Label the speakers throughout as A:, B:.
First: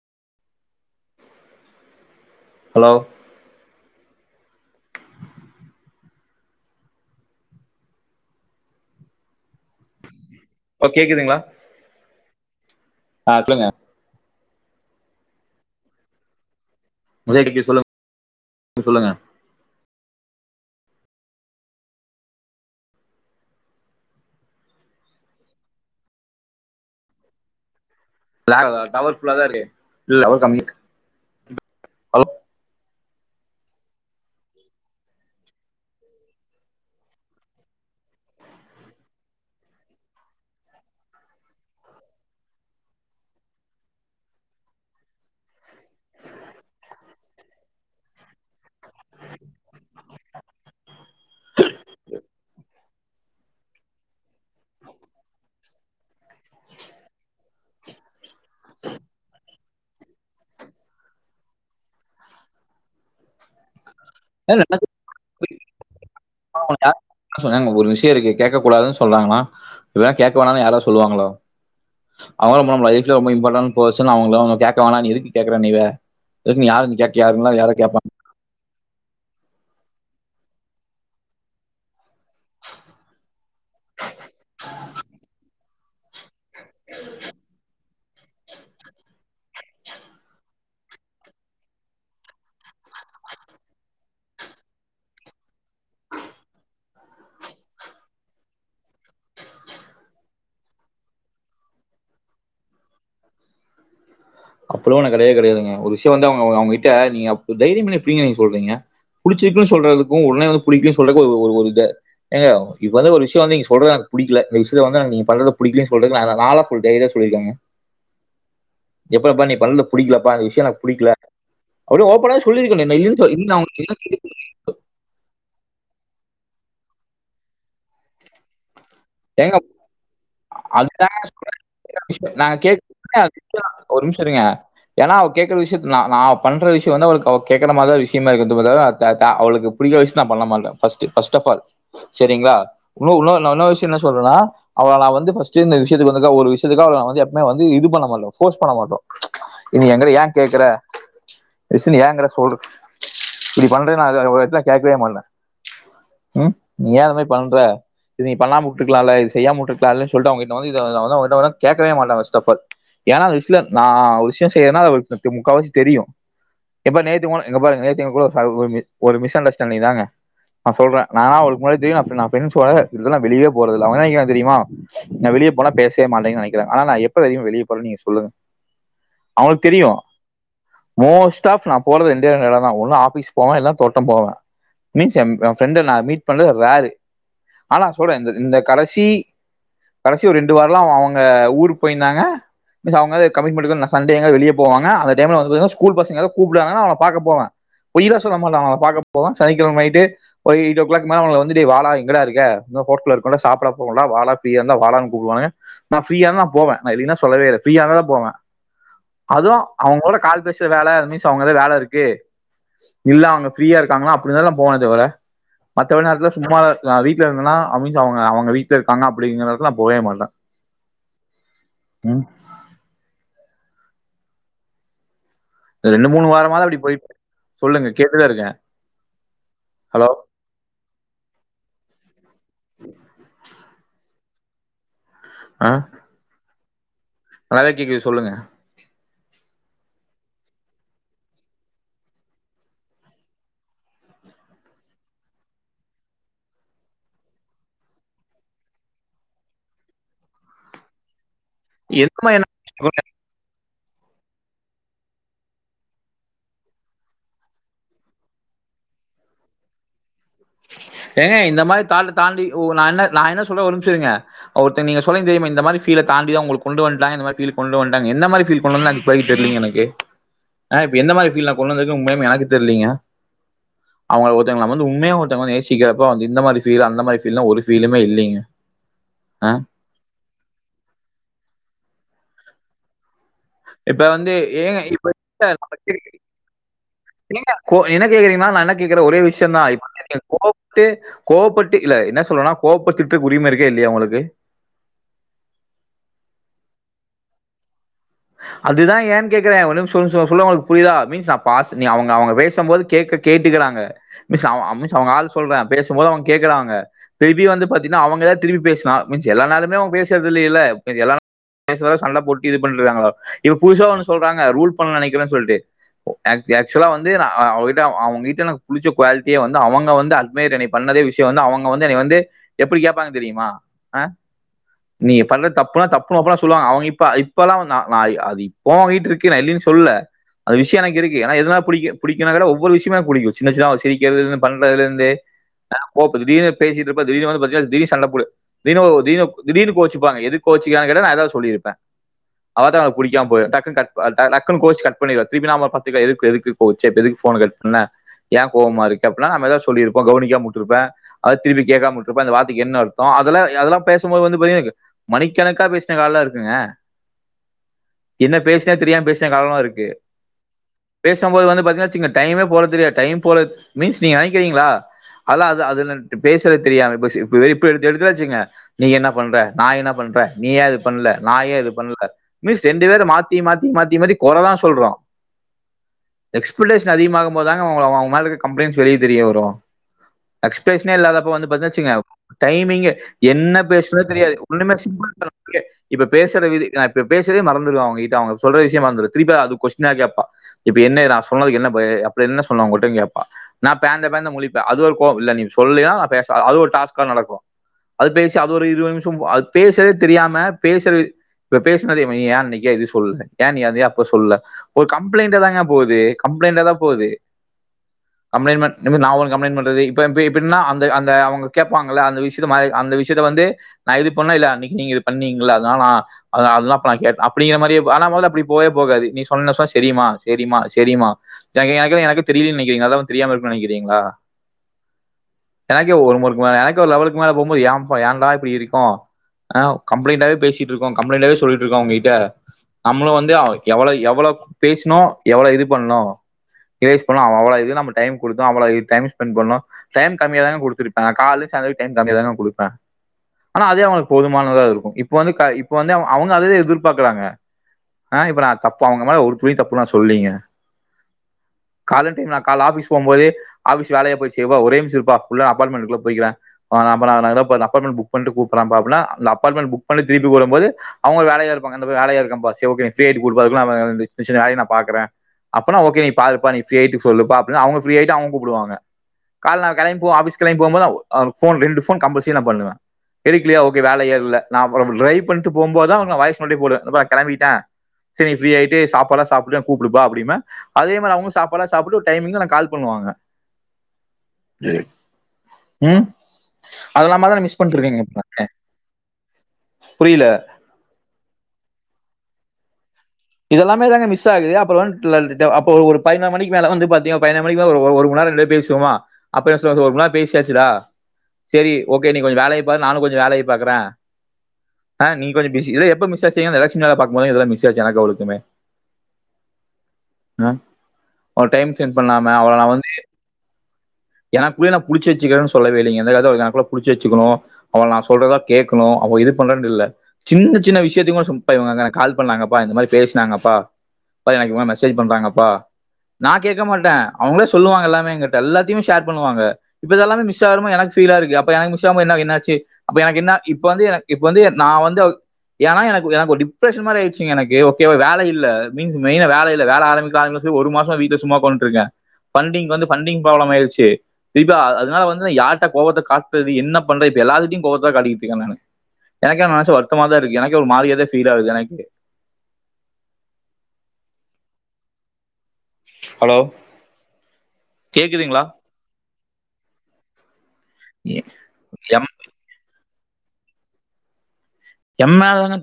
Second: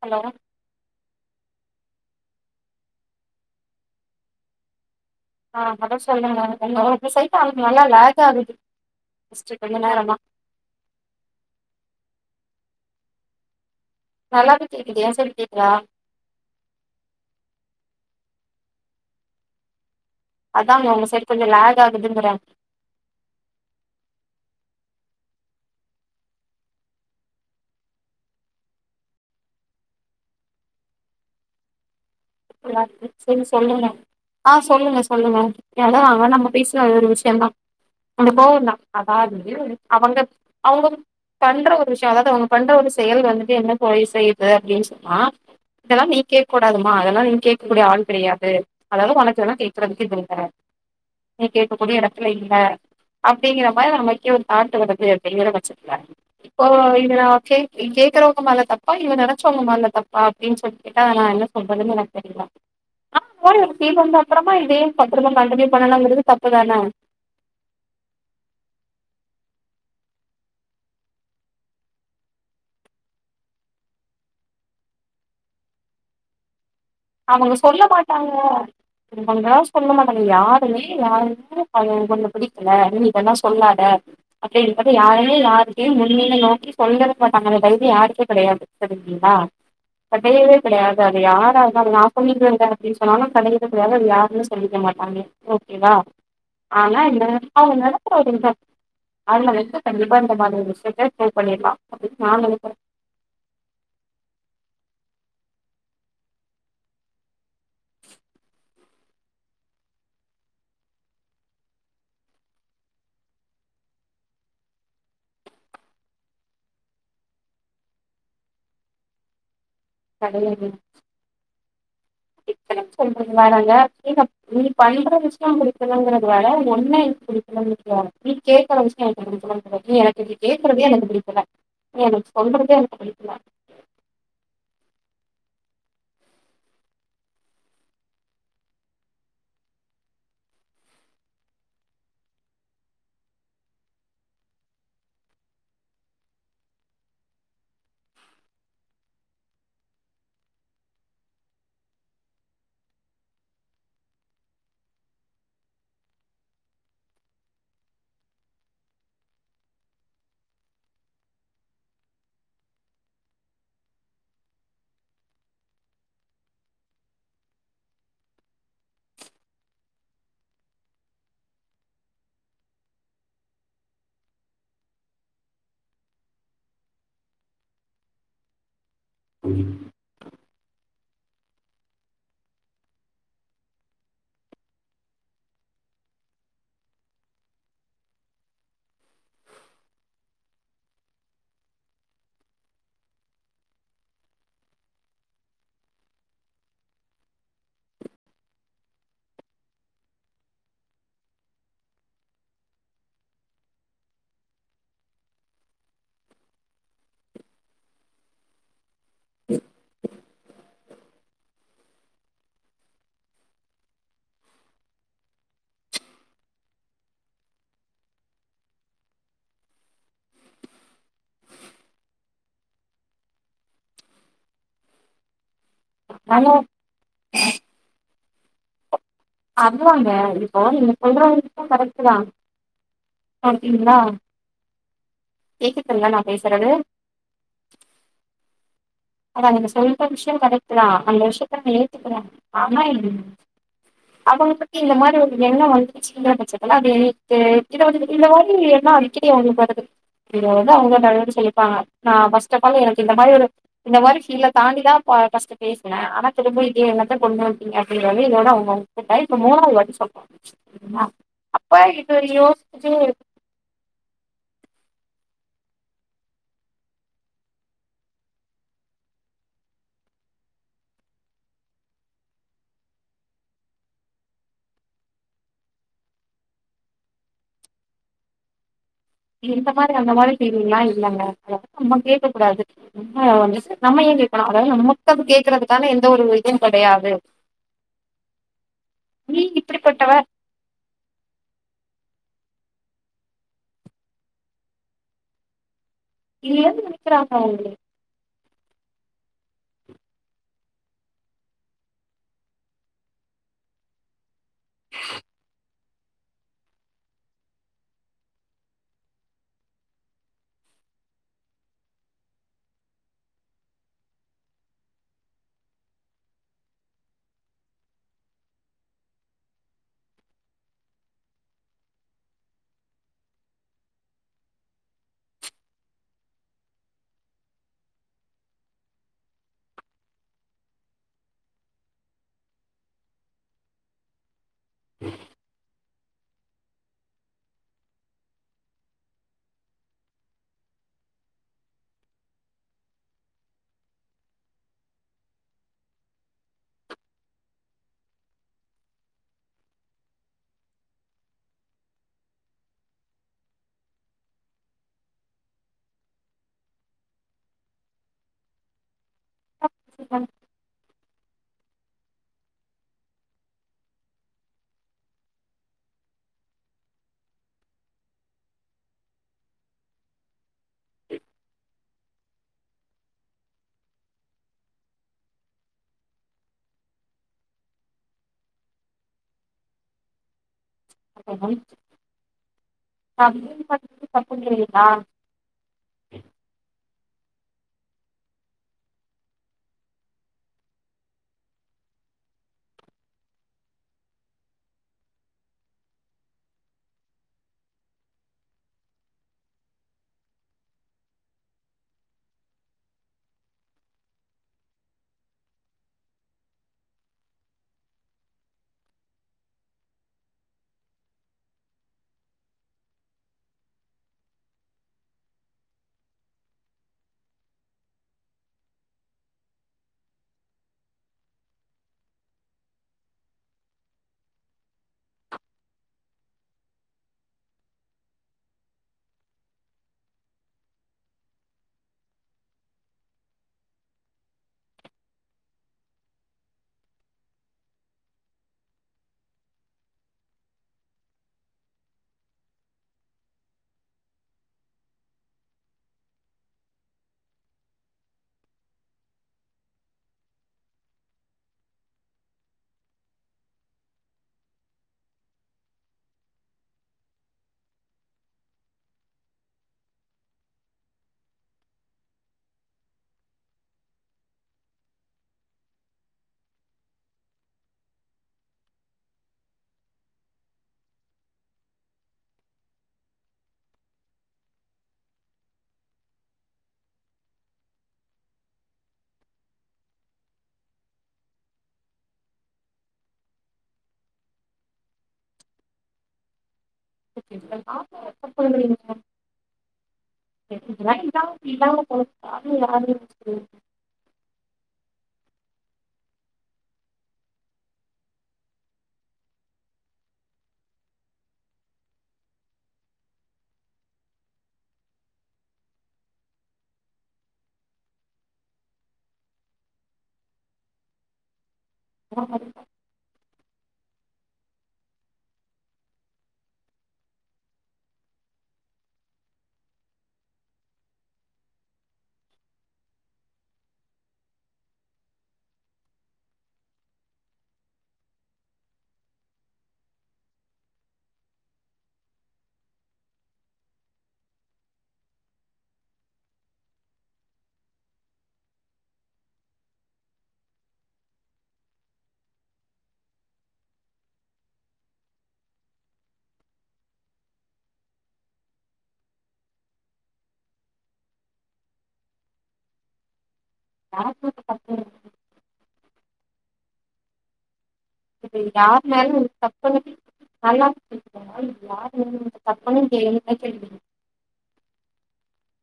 A: Hello
B: hello
A: ஆ அத சொல்லுங்க உங்க உங்க சைட்டு அளுங்க நல்லா லேக் ஆகுது ஸ்ட்ரி கொஞ்ச நேரமா
B: ஓ கேக்குதுங்களா ஆ சொல்லுங்க
A: நல்லாவே கேக்குது ஏ சைடு கேக்குதா
B: முதடிக்கு சொல்லுங் சொல்லுங்க
A: அதாங்க உங்க சைடு கொஞ்ச லேகு ஆகுதுங்கிறாங்
B: லேக் டவர் ஃபுல்லாதா இருக்கு இல் டவர் கம்மி அ
A: ஃபுல்லா இருக்கு சேரி சொல்லுங்க ஆ சொல்லுங்க சொல்லுங்க எல்லா அவ நம்ம பேசின ஒரு விஷயதா கொஞ்ச கோவந்தா அதாவது அவங்க அவங்க பண்ற ஒரு விஷயோ அதாவது அவங்க பண்ற ஒரு செயல் வந்துட்டு என்ன போய் செய்யுது அப்பிடின் சொன்னா இதெல்லா நீ கேக்க கூடாதுமா அத ல்லா நீ கேட்கக்கூடிய ஆள் கிடையாது அதாவது உனக்கு இததெல்ல கேக்குறதுக்கு இது இல்ல நீ கேட்க கூடிய இடத்துல இல்ல அப்பிடிங்கற மாரி நமக்கே ஒரு தாட்டு வருது செய்யற பட்சத்துல இப்போ இவங்கள கேட்க கேட்கிறவங்க மேல தப்பா இல்ல நெனச்சவங்க மேல தப்பா என்ன அப்பிடின் சொல்லி கேட்டா நா என்ன சொல்றதுனு செரிங்க ஆ கோரிர் சீமந்த அப்பறமா இத
B: என்ன
A: பத்துருமா கண்டினியூ பண்ணலாங்கிறது தப்புதான
B: வே கேக்க வேணான்னு யாரவது சொல்லுவாங்களா அவங்களா நம்ம லைஃப்ல ரொம்ப இம்பார்ட்ண்ட் பேர்சன் அவுங்கல அவங்க கேட்க வேணானு எதக்கு கேட்கிறாய் நீ வே ஸ்ட் யாரு நீ கேட்க
A: அவங்க
B: யாருங்களா யாரை
A: சொல்ல
B: கேட்பாங்க
A: மாட்டாங்க இப்பிடி பண்றா சொல்ல மாட்டாங்க யாருமே யாருக்கு பைய உன்ன பிடிக்கல நீவேணா சொல்லாத அப்பின்றது யாருமே யாருக்கயே முன்னில நோக்கி சொல்லவே மாட்டாங்க அந்த வைதிய யார் த்தே கெடையாது தெரிஞ்ங்களா கெடையவே கெடையாது அது யாரா நா சொல்லிக்கேங்க அப்பிடின் சொன்னாலு கடையவே யாரும்மே சொல்லிக்க மாட்டாங்க ஓகேவா ஆனா எகிட்ட அவுங்க நெனைக்கற ஒரு அவள வச்சி கண்டிப்பா இந்த மாதிரி ஒரு விஷயத்தை ட்ரை பண்ணிர்லா அப்பிடி நா நெனைக்கறே
B: ப்பலோ கெடையாவே கெடையாது ஒரு விஷ்யோ வந்து அவுங்க அவுங்கிட்ட நீங்க தைரியம் என்ன இப்பிடிங்க நீங்க சொல்றீங்க புடிச்சிருக்குன்னு சொல்றதுக்கு உடனே வந்து புடிக்கன்னு சொல்றக்கு ஒரு ஒரு இ ஏங்க இப்ப வந்து ஒரு விஷயோ வந்து நீங்க சொல்றது எனக்கு ப புடிக்கல தயவுசெய்து வந்து அங்க நீ பண்றத புடிக்கலன்னு சொல்றது நால நாலா ஒரு தைரியா சொல்லிருக்காங்க எப்பரப்பா நீ பண்து
A: கிடையாது
B: அப்படியே ஓப்பனா
A: இப்ப
B: சொல்லியிருக்கேன்
A: நம்ம
B: நான் இல்லைன்னு
A: சொல்றீங்க
B: சொல்ல- இல்ல அவங்க
A: நாங்க
B: என்ன
A: நீங்க
B: கேட்டு-
A: நீ பண்ற விஷயோ பிடிக்கலன்கிறது வேற ஒன்ன எனக்கு பிடிக்கலன்றது வேற நீ கேக்ற விஷயோ
B: ஏங்க
A: எனக்கு
B: அதுதாங்க
A: பிடிக்கல
B: சொல்லற
A: நீ எனக்கு
B: விஷ்யோ நாங்
A: சொல்றதே
B: கேக்
A: எனக்கு பிடிக்கல
B: [unintelligible] ஒரு நிமிஷோ இருங்க ஏன்னா அவள் கேட்கற விஷயத்த நா நா பண்ற விஷ்யோ வந்து அவளுக்கு அவ கேக்கற மாரிதா ஒரு விஷயமா இருக்குதுக்கு பதிலா அத்த அவளுக்கு புடிக்க விஷயோ நா பண்ணலமாட்டே பஸ்ட் பஸ்டஃபால் சரிங்களா இன்னோ இன்னோ த்து என்னா சொல்லறேனா அவல நா வந்து பஸ்டே இந்த விஷயத்துக்கு வந்துகா ஒரு விஷயத்துக்கா நா வந்து எப்பவுமே வந்து இது பணண் மாட்டோ ஃபோர்ஸ் பண்ண மாட்டோ இனி எங்கள வந்து ஏ கேக்குற ரிசின் எங்கர் இப்பிடி பண்ற நா எதோ ஒரு இத கேக்கவே மாட்டே ம் ஏ இதுமே பண்ற நீ பண்ணாமவுட்டு இத்துருக்கலால்ல செய்யமாவிட்டுருக்கிலாமில்ல சொல்லுட்டு அவங்ககிட்ட இத வந்து கேக்க மாட்டே பஸ்டஃபால் ஏ நான அந்த விஷதுல நா விஷயம் செய்யிறேனா முக்காவாசி தெரியு எப்பா நேத்து கூ இங்க பாருங்க நேத்து கூட ஒரு மிஸ்அண்டர்ட ஸ்டாண்டிங்தாங்க நா சொல்றே நாலா அவளுக்கு முன்னாடி தெரியும் நா ஃபிரண்ட்ஸ்வோட இதலா வெளியே போறது இல்ல அவ நெனைக்கிற தெரியுமா நா வெளியே போனா பேசவே மாட்டேன்னு நெனைக்கிறா ஆனா நா எப்ப அதிக வெளிய போற நீங்க சொல்லுங்க அவங்களுக்கு தெரியு மோஸ்ட் டாஃப் நா போறது ரெண்டே ரெண்டு இடம் தா ஒன்னு ஆபீஸ் போவே இல்ல தோட்டோ போவோ மிஸ் ஏ பிரண்ட்ட நா மீட் பண்றது ரேர் ஆனா நா சொல்லறே இந்த கடசி கடசி ஒரு ரெண்டு வாரலா அவங்க தா கமிட்பண்ண சன்டே வெளிய போவாங்க அந்த டைம்ல ஸ்கூல் பசங்க கூப்புடுவாங்க அவள பாக்க போவே பொய்லா மாட்டே அவங்கள பாக்க போவே சனிக்கிழம நைட் ஒரு எயிட் ஓ கிளாக் மேல வந்துடே வாடா எங்கடா இருக்க [unintelligible] வாடா கூப்பிட போலா வாடா ஃப்ரியா இருந்தா வாடானு கூப்புடுவாங்க நா ஃப்ரியா இருந்தா நா போவே இல்லின்னா சொல்லவே இல்ல ஃப்ரீய இருந்ததா போவே அதுவு அவங்களோட கால்பேசல வேல இருந்த மிஸ் அவங்க எத வேல இருக் க்கு இல்ல அவங்க ஃப்ரியா இருக்காங்கன்னா அப்பிடிதா போனவ தவற மத்த நேரத்தில சும்மா நா வீட்ல இருந்தனா அமி அவங்க அவங்க வீட்ல இருக்காங்க அப்பிடிங்கடத்துலா போவேமாட்டே ம் ரெண்டு மூணு
A: அதனால
B: வாரமதா அப்பிடி போயிட் சொல்லுங்க கே இப்பிடிதா இருக்கே
A: அவ்வாங்க இப்போ நீங்க சொல்றதெல்லா கரெக்ட்டுதா சாப்டிங்களா
B: ஆ
A: கேக்குதுல்ல நா பேஸ் சுறது
B: நல்லாவே கேக்குது சொல்லுங்க
A: அதா நீங்க சொல்ற விஷ்யோ கரெகட்டுதா அந்த விஷ்யத்த நு ஏத்துக்குற ஆனா அவங்களுக்கு இந்த மாரி ஒரு எண்ணோ வந்துச்சுங்குற பட்சத்துல [unintelligible] எண்ணோ அடிக்கடி அவங்களுக்கு வருது [unintelligible] டா நா
B: என்னம்மா என்ன
A: ஃபஸ்ட் அப் ஆல் எனக்கு இந்த மாரி ஒரு இந்த மாரி கஃபீல தாண்டிதா பா ஃபஸ்ட்டு பேசுன ஆனா திரும்ப இதே என்னத்த கொண்டு வன்ட்டீங்க அப்டிங்குற மாரி இதோட அவங்க உங்கிட்ட இப்ப மூணாவது வாட்டி [unintelligible] சரிங்களா
B: ஏங்க இந்த
A: அப்ப
B: மாரி தாண்ட
A: இது
B: தாண்டி ஓ நா
A: யோசிச்சு
B: என்ன நா என்ன சொல்ல ஒரு நிம்ஷோ இருங்க அவர் த்து நீங்க சொன்னீங்க தெரியுமா இந்த மாரி ஃபீல தாண்டிதா உங்களுக்கு கொண்டு வன்ட்டாங்க இந்த மாரி ஃபீலுக்கு கொண்டு வன்ட்டாங்க என்ன மாரி ஃபீல் பதில் தெரிலங்க எனக்கு ஆ இப்ப எந்த மாரி ஃபீல் கொண்டு வந்து இருக்குன் உண்மையாலுமே எனக்கு தெரிலிங்க அவுங்கள ஒருத்தவங்கல நா வந்து உண்மையா ஒருத் ஒருத்தவங்க நேசிக்கிறப்ப வந்து இந்த மாரி ஃபீல்லு அந்த மாரி ஃபீல்லா ஒரு ஃபீலுமே இல்லீங்க
A: எ
B: ஆ
A: இந்த மாரி அந்த மாரி ஃபீல்லா இல்லங்க [unintelligible] கேக்க கூடாது ம்
B: இப்ப வந்து ஏங்க இப்ப
A: அது கேட்கறதுக்கான
B: கே
A: எந்த ஒரு இதுவும் கெடையாது.
B: [inaudible] நீங்க என்ன கேக்குறீங்கன்னா நா என்ன கேக்குற ஒரே
A: நீ
B: விஷ்யந்தா இப்ப
A: இப்படிப்பட்டவ
B: நீங்க கோவப்பட்டு கோவப்பட்டு இல்ல என்ன சொல்றனா கோவப்பத்துட்டுக்கு உரிம இருக்கா இல்லையா உங்களுக்கு
A: இல்ல [inaudible]
B: அதுதா ஏன் கேக்குற [unintelligible] சொன்னா உங்களுக்கு புரியுதா மீன்ஸ் நா பாஸ் நீ அவங்க அவங்க பேசும்போது கேக்க கேட்டிக்கிறாங்க மிஸ் மிஸ் அவங்க ஆள் சொல்ற பேசும்போது அவங்க கேக்குறாங்க திருப்பி வந்து பாத்தீங்கன்னா அவங்க எதாவது திருப்பி பேசுனா முடுஞ்சு எல்லா நாலுமே அவங்க பேசுறது இல்லியல்ல மீதி எல்லா நாலு சண்ட போட்டு இது பண்றாங்களா இப்ப புதுசா ஒன்னு சொல்றாங்க ரூல் பண்ண நெனைக்கிறன் சொல்ட்டு ஏக் ஏக்சுவலா வந்து நா அவுங்க கிட்ட அவுங்க கிட்ட நா புடுச்ச குவாலிட்டியே வந்து அவங்க வந்து அட்மியர் என்னைய பண்ணதே விஷ்ய வந்து அவுங்க வந்து என்னைய வந்து எப்டி கேப்பாங்க தெரியுமா அ நீங்க பண்றது தப்புனா தப்புன் ஓப்பனா சொல்லுவாங்க அவுங்க இப்ப இப்பல்லா நா நா அது இப்போவு உங்கிட்டு இருக்கு நா இல்லீன் சொல்ல அது விஷ்யோ எனக்கு இருக்கு ஏனா எதுனா பிடிக்கு பிடிக்கனதா ஒவ்வொரு விஷ்யமா எனக்கு புடிக்கு சின்ன சின்னதா அவ சிரிக்கிறதுல இருந்து பண்றதுல இருந்து அ கோவப்படுறது திடீர்னு பேசிட்ருப்பா திடீர்னு வந்து பாத்தீனா திடீர்னு சண்ட போடு தீனு தீனு திடீர்னு கோச்சுப்பாங்க எதுக்கு கோச்சுக்கலான்னு கேட்டா நா எதாவது சொல்லிருப்ப அதா அவளுக்கு புடிக்காம போயும் டக்குட் க்குன்ன கோச்சு கட் பண்ணிருடுவேன் திருப்பி நான் பத்துக்க எதுக்கு எதுக்கு கோச்ச இப்ப எதுக்கு போோு கட் பண்ணன் ஏன் கோவமா இருக்கு அப்படின்னா நம்மதாவ சொல்லிருப்போம் கவனிக்காமாட்டிருப்பன் அதது திருப்பிடக்காமட்டிருப்பன் இந்த வார்த்தக்குன அர்த்தம்துல்ல அதெல்லாம் பேசும்ோது வந்து பாத்தீங்க எனக்கு மணிக்கக்கணக்கா பேசின காலாம் இருக்குங்க என்ன பேசுனேன் தெரியாம பேஸ் கஷ்ட காலமா இருக்கு பேசும்போது வந்து பாத் பாத்தீங்கன்னா வெச்சுக்கங்க டைம்மே போறது தெரியாது டைம் போறது மீன்ஸ் நீங்க நெனைக்கிறீங்களா அல்லா அது அதுனுன்ட்டு பேசுறது தெரியாம போச்சு [unintelligible] நீ என்ன பண்ற நா என்ன பண்ற நீ ஏ இது பண்ல நா ஏ இது பண்ல மிஸ் ரெண்டு பேரு மாத்தி மாத்தி மாத்தி மாத்தி கொறதா சொல்றோ எக்ஸ்புளேசன் அதிகமாகும் போது தாங்க உங்கள அவ அவுங்க மேல இருக்க கம்புளெயின்ஸ் வெளிய தெரிய வரு எக்ஸ்பேசன்னே இல்லாத அப்போ வந்து பாத்தீங்கன்னா வெச்சுக்கங்க டைம்மிங்கே என்ன
A: அப்படின்னு
B: பேசவே
A: பண்றது
B: தெரியாது ஒண்ணுமே
A: தப்புங்கிறீங்களா?
B: [inaudible] இப்ப பேசுற விது அப் இப்ப பேசுறதே மறந்துருவ அவங்க கிட்ட அவங்க சொல்ற விஷ்யம் மறந்து திருப்ப அது கொஷ்டின்னா கேப்பா இப்ப என்ன நா சொன்னதுக்கு என்ன என்ன சொன்னோ உங்கள்டின் கேப்பா நா பேந்த பேந்த முழிப்ப அது ஒரு கோவ் இல்ல நீ சொல்லீனா நா பேச அ அது ஒரு டாஸ்கா நடக்கு அது பேசி அது ஒரு இருவது நிம்ஷோம் அத் பேசுறதே தெரியாம பேசுற வித் இப்ப பேசுனது இவ ஏ அன்னைக்கே இது சொல்ல ஏ நீ அது அப்ப சொல்ல ஒரு கம்புளைண்டாதாங்க போகுது கம்புளைண்டாதா போகுது கம்புளைண்ட்மன் நா ஒண்ணு கம்புளைண்ட் பண்றது [unintelligible] இப்ப இப்டின்னா அந்த அந்த அவங்க கேப்பாங்கள்ல அந்த விஷ்யத்த அந்த விஷ்யத்த வந்து நா இது பண்ண இல்ல அன்னைக்கு நீங்க இது பண்ணீங்கள்ல அதனால நா அதனாலதா அப்ப நா கேட்ட அப்டிங்கிற மாரி ஆனா மொதலு அப்டி போவே போகாது நீ சொன்னஸ்ஸோ செரிம்மா செரிம்மா செரிம்மா எனக்கு எனக்கு எனக்கு தெரிலின் நெனைக்கிறீங்களா அதெல்லா தெரியாம இருக்குன் நெனைக்கிறீங்களா எனக்கு ஒரு முறைக்கு மேல எனக்கு ஒரு லெவலுக்கு மேல போம்போது ஏம்பா ஏன்டா இப்டி இருக்கு ஆ கம்புளைண்டாவே பேசிட்டு இருக்கோ கம்புளைண்டாவே சொல்லிட்ருக்கோ அவங்க கிட்ட நம்ளு வந்து அவ எவ்வளோ எவ்வளோ பேசணு எவ்வளோ இது பண்ணு‌ இரேஸ் பண்ணா அவ்வளோ இது நம்ம டைம் குடுத்தோ அவ்வளோ இது டைம் ஸ்பெண்ட் பண்ணு டைம் கம்மியாதாங்க குடுத்துருப்ப காலு சேந்த டைம் கம்மியாதாங்க குடுப்ப ஆனா அதே அவங்களுக்கு போதுமானதா இருக்கு இப்போ வந்து க இப் இப்ப வந்து அவுங் அவுங்க அதே எதிர்பாக்கறாங்க ஆனா நா இப்ப தப்பா அவங்க ஒரு து சொல்லங்க கால டைம் ந கா ஆபிஸ் போும் போோே ஆபிஸ் வேல போய்வ ஒரோர பண்ண திருப்பி போது அவங்க வேலையா இருப்பாங்க இந்த மார் வேலையா இருக்கம்பா சேர் ஓகே நீ ஃபீரி ஆயிட்டு கூப்டுப்பா [unintelligible] நா பாக்கற அப்ப நா ஓகே நீ பாருப்பா நீ ஃபீரி ஆயிட்டு சொல்லுப்பா அப்டின் அவுங்க ஃபீரி ஆயிட்டு அவுங்க கூப்புடுவாங்க கால்ல நா கெளம்பி போ ஆஃப்பீஸ் கெளம்பி போம்போது நா அ ஃபோன் ரெண்டு ஃபோன் கம்பள் செரி நா பண்ணுவ எடுக்கலயா ஓகே [unintelligible] போகும்போது போ கிளம்பிட்ட சா கூண்ணுவா அது இல்லாமதா நா மிஸ் பண்ட்ருக்கீங்க
A: தப்புங்கிறீங்க.
B: [inaudible] புரியல
A: [inaudible]
B: இது எல்லாமேதாங்க மிஸ் வேலை [unintelligible] ம ஹ ஒரு டைம் ச சென்ட் பண்ணாம அவள நா வந்து எனக்குள்ளயே நா புடிச்சு வச்சுக்கேன்னு சொல்லவே இல்லங்க எந்தக்குள்ள புடிச்சு வச்சுணு அவள நா சொல்றதா கேக்கனு அவ இது பண்றேன்னு இல்ல சின்ன சின்ன வியத்தயு கூப்ப இவுங்க கால் பண்ணாங்கப்பா இந்த மாதிரி பேசினாங்கப்பா எனக்கு இவுங்க மெசேஜ் பண்றாங்கப்பா நா கேக்க மாட்டே அவுங்களே சொல்லுவாங்க எல்லாமே எங்கிட்ட எல்லாத்தையு ுவ [unintelligible] தீபா அதனால வந்து நா யார்ட்ட கோவத்த காட்றது என்ன பண்றே இப்ப எல்லாத்துகிட்டேயு கோபத்த காட்டிக்கிட்ட இருக்கே நானு எனக்கு என்ன நெனச்சா வருத்தமாதா இருக்கு எனக்கே ஒரு மாதிரியதா ஃபீல் ஆகுது எனக்கு
A: [unintelligible]
B: ஹலோ
A: சரி
B: கேக்குதுங்களா
A: யார் மேலயு தப்ப நல்லா இல்ல
B: எம்
A: நீ கண்ண சேரிங்க தோழி
B: எம்மேளதான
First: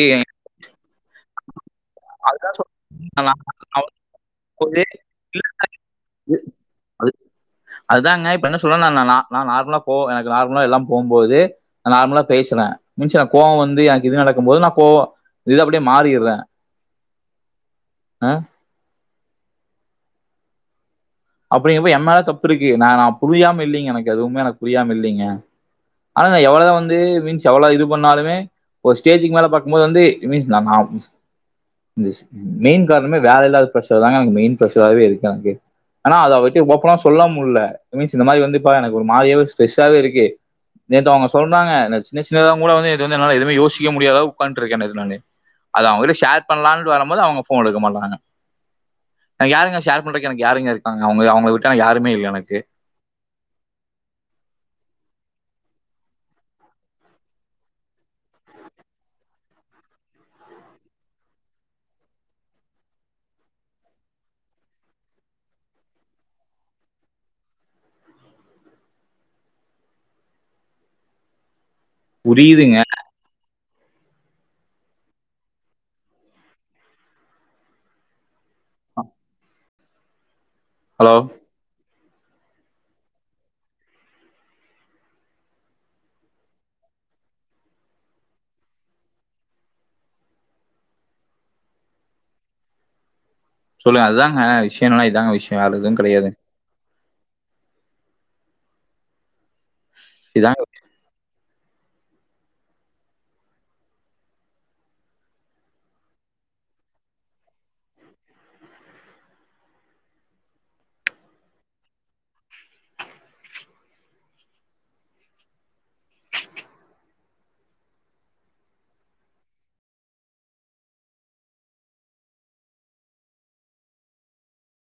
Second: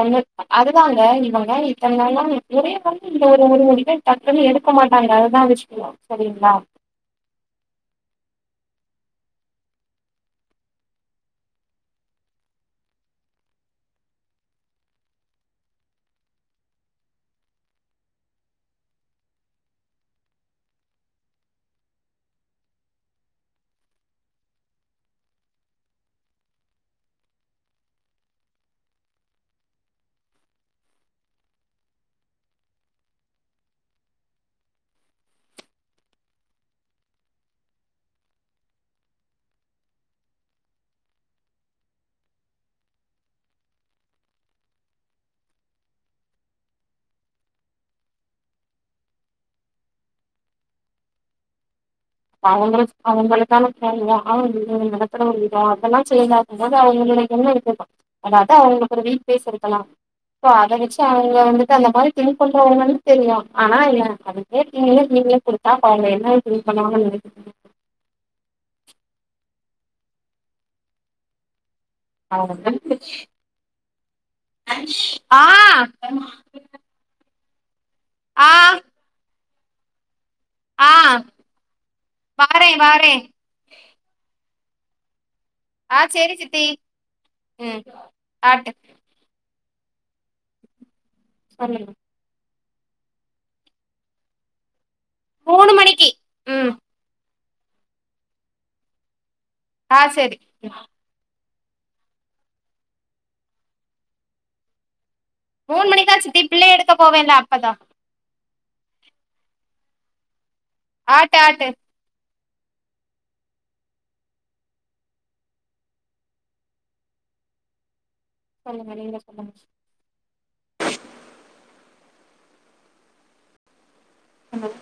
A: ஒன்னு அதுதாங்க இவுங்க இத்தன நாளா முறய இ ஒரு ஒரு முடி பே டக்குன்னு எடுக்க மாட்டாங்க அதுதா விஷயோ சரிங்ளா
B: சொல்ல நா நார்மலா போ எனக்கு நார்மலா எல்லாம் போம்போது நா நார்மலா பேசுனே கோவ வந்து எனக்கு இது நடக்கு போது நா கோ இது அப்டியே மாறிறே அ அப்டிங்கிறப்ப எம் மேல தப்பு இருக்கு நா நா புரியாம இல்லைங்க எனக்கு எதுவுமே எனக்கு புரியாம இல்லைங்க ஆனா நா எவ்வளதா வந்து மீன்ஸ் எவ்வள இது பண்ணாலுமே ஒரு ஸ்டேஜுக்கு மேல பாக்கும்போது வந்து மீன்ஸ் நா இந்த மெயின் காரணமே வேல இல்லாத ப்ஷர் தாங்க எனக்கு மெயின் ப்ரஷாவே இருக்கு எனக்கு ஆனா அத அவட்ட ஒப்பனா சொல்ல முடில்ல மீன்ஸ் இந்த மாதிரி வந்துப்பா எனக்கு ஒரு மாதியாவே ஸ்ட்ரெஸ்ஸாவே இருக்கு நேத்து அவுங்க சொன்னங்க சின்ன சின்னதாவ கூட வந்து வந்து என்னால எதுவுே யோசிக்க முடியாதா அளவுக்கு உட்காட்டு இருக்கே நானு அத அவுங்ககிட்ட ஷேர் பண்ணலான்னுட்டு வரும்போது அவுங்க ஃபோன் எடுக்க மாட்றாங்க எனக்கு யாருங்க ஷேர் பண்றக்கு எனக்கு யாருங்க இருக்கா அவுங்க அவுங்கள விட்டா எனக் யாரு
A: அவுங்க அவுங்காளுக்கான தேவய எல்லா செய்யாது போது அவுங்கிட்ட என்ன இருக்கு அதாவது அவுங்களுக்கு ஒரு வீட் பேஸ் இருக்கலா அத வச்சு அங்க வந்துட்டு அந்த மாதிரி பண்றவங்க தெரியு ஆனா அது நீங்களே குடுத்தா என்ன பண்ணா உ ஆ
B: புரியுதுங்க
A: [unintelligible] ஆ ஆ
B: ஹலோ
A: வாறே வாறே ஆ சேரி சித்தி ம் ஆட்டு சொல்லுங்க
B: சொல்லுங்க அதுதாங்க விஷய என்னான்னா இதாங்க விஷ்ய
A: மூணு
B: வேற எதுவு
A: மணிக்கு
B: கெடயாது
A: ம் ஆ சேரி
B: இதாங்க
A: மூனு மணிக்கா சித்தி ப்ல்லே எடுக்க போவேல அப்பதா ஆட்டு ஆட்டு சொல்லுங்க நீங்களே சொல்லுங்க ம்